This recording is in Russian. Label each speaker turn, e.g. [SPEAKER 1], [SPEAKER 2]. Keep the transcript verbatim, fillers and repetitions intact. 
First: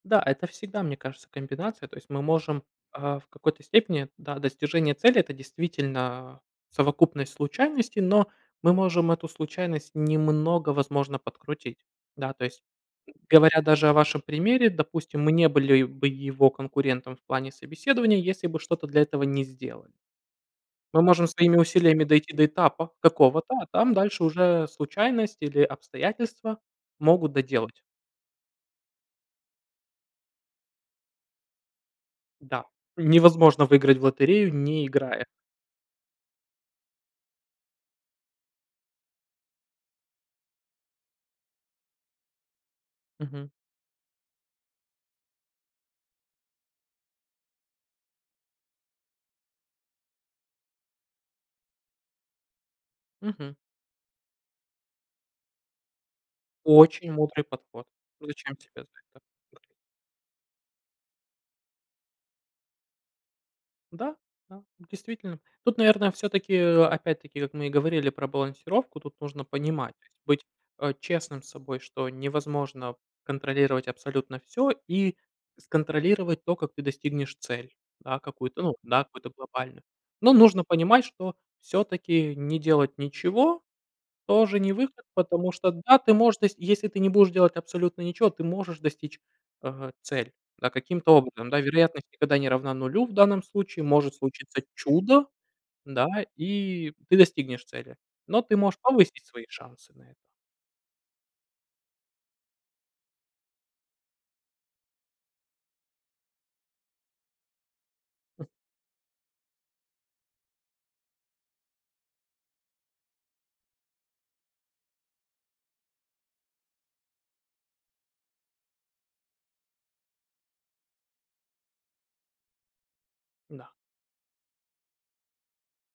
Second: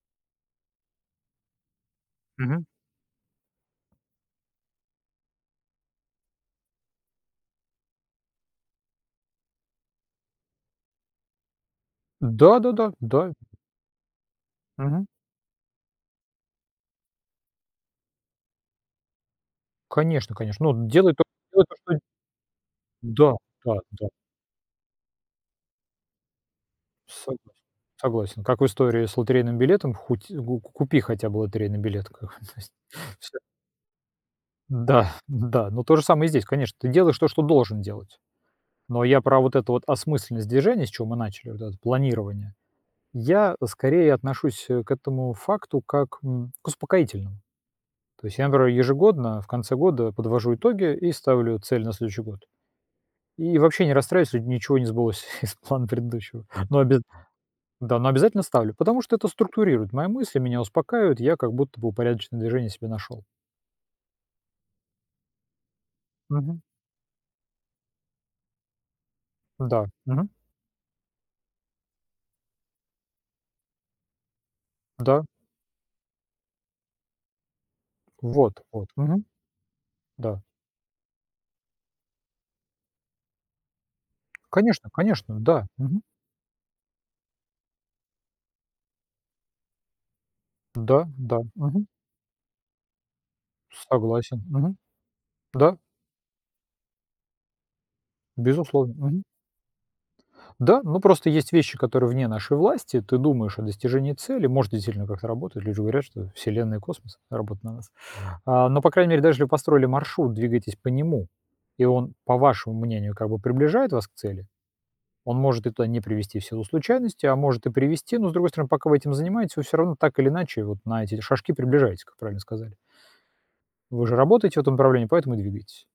[SPEAKER 1] Да, это всегда, мне кажется, комбинация. То есть мы можем,
[SPEAKER 2] Мгм.
[SPEAKER 1] а, в какой-то степени, да, достижение цели- это действительно совокупность случайностей, но мы можем эту случайность немного, возможно, подкрутить. Да, то есть,
[SPEAKER 2] Да-да-да, да.
[SPEAKER 1] говоря даже о вашем примере,
[SPEAKER 2] Мгм.
[SPEAKER 1] допустим, мы не были бы его конкурентом в плане собеседования, если бы что-то для этого не сделали.
[SPEAKER 2] Конечно конечно, ну,
[SPEAKER 1] Мы
[SPEAKER 2] делай то
[SPEAKER 1] можем своими
[SPEAKER 2] то, что
[SPEAKER 1] усилиями дойти до этапа
[SPEAKER 2] Да
[SPEAKER 1] такого-то, а
[SPEAKER 2] да
[SPEAKER 1] там
[SPEAKER 2] да.
[SPEAKER 1] дальше уже случайность или обстоятельства могут
[SPEAKER 2] Согласен
[SPEAKER 1] доделать.
[SPEAKER 2] согласен, как в истории с лотерейным билетом, хоть ку ку купи хотя бы лотерейный билет, как бы, то
[SPEAKER 1] Да,
[SPEAKER 2] есть. Всё.
[SPEAKER 1] невозможно выиграть в лотерею, не
[SPEAKER 2] Да,
[SPEAKER 1] играя.
[SPEAKER 2] н-да, ну, то же самое и здесь, конечно, ты делаешь то, что должен делать, но я про вот эту вот осмысленность движения, с чего мы начали, вот это планирование,
[SPEAKER 1] Мгм.
[SPEAKER 2] я скорее отношусь, э, к этому факту как, м, к успокоительному. То есть я, например, ежегодно в конце года подвожу итоги и ставлю цель на следующий год
[SPEAKER 1] Мгм.
[SPEAKER 2] и вообще не расстраиваюсь, если ничего не сбылось из плана предыдущего. Но обяз
[SPEAKER 1] Очень мудрый подход.
[SPEAKER 2] да, но
[SPEAKER 1] Ну,
[SPEAKER 2] обязательно
[SPEAKER 1] зачем тебе
[SPEAKER 2] ставлю,
[SPEAKER 1] знать
[SPEAKER 2] потому что
[SPEAKER 1] так?
[SPEAKER 2] это
[SPEAKER 1] [unintelligible]
[SPEAKER 2] структурирует, мои мысли меня успокаивают, я как будто бы упорядоченное движение себе нашёл.
[SPEAKER 1] Да, да, действительно. Тут, наверное, все-таки,
[SPEAKER 2] Мгм.
[SPEAKER 1] опять-таки, вот мы и говорили про балансировку, тут нужно
[SPEAKER 2] Да.
[SPEAKER 1] понимать, то есть
[SPEAKER 2] Мгм.
[SPEAKER 1] быть, э, честным с собой, что невозможно контролировать абсолютно всё и
[SPEAKER 2] Да.
[SPEAKER 1] с контролировать то, как ты достигнешь цель. Да, какую-то,
[SPEAKER 2] Вот
[SPEAKER 1] ну
[SPEAKER 2] вот.
[SPEAKER 1] да,
[SPEAKER 2] Мгм.
[SPEAKER 1] какую-то глобальную. Но
[SPEAKER 2] Да.
[SPEAKER 1] нужно понимать, что все-таки не делать ничего тоже не
[SPEAKER 2] Конечно
[SPEAKER 1] выход,
[SPEAKER 2] конечно,
[SPEAKER 1] потому
[SPEAKER 2] да.
[SPEAKER 1] что, да,
[SPEAKER 2] Мгм.
[SPEAKER 1] ты можешь т если ты не будешь делать абсолютно ничего, ты можешь достичь, э, цель, да,
[SPEAKER 2] Да
[SPEAKER 1] каким-то
[SPEAKER 2] да.
[SPEAKER 1] образом.
[SPEAKER 2] Мгм.
[SPEAKER 1] Вероятность никогда не равна нулю в данном случае. Может
[SPEAKER 2] Согласен.
[SPEAKER 1] случиться
[SPEAKER 2] Мгм.
[SPEAKER 1] чудо,
[SPEAKER 2] Да.
[SPEAKER 1] да, и ты достигнешь цели, но ты можешь
[SPEAKER 2] Безусловно. Мгм.
[SPEAKER 1] повысить свои шансы на это.
[SPEAKER 2] Да, но просто есть вещи, которые вне нашей власти. Ты думаешь о достижении цели, может, это действительно как-то работает. Люди говорят, что Вселенная и космос работают на нас, а. Но, по крайней мере, даже если вы построили маршрут, двигаетесь по нему и он, по вашему мнению, как бы приближает вас к цели. Он может и туда не привести в силу случайностей, а может и привести. Но, с другой стороны, пока вы этим занимаетесь, вы всё равно так или иначе вот на эти эти шажки приближаетесь, как правильно сказали.
[SPEAKER 1] Да.
[SPEAKER 2] Вы же работаете в этом направлении, поэтому и двигаетесь.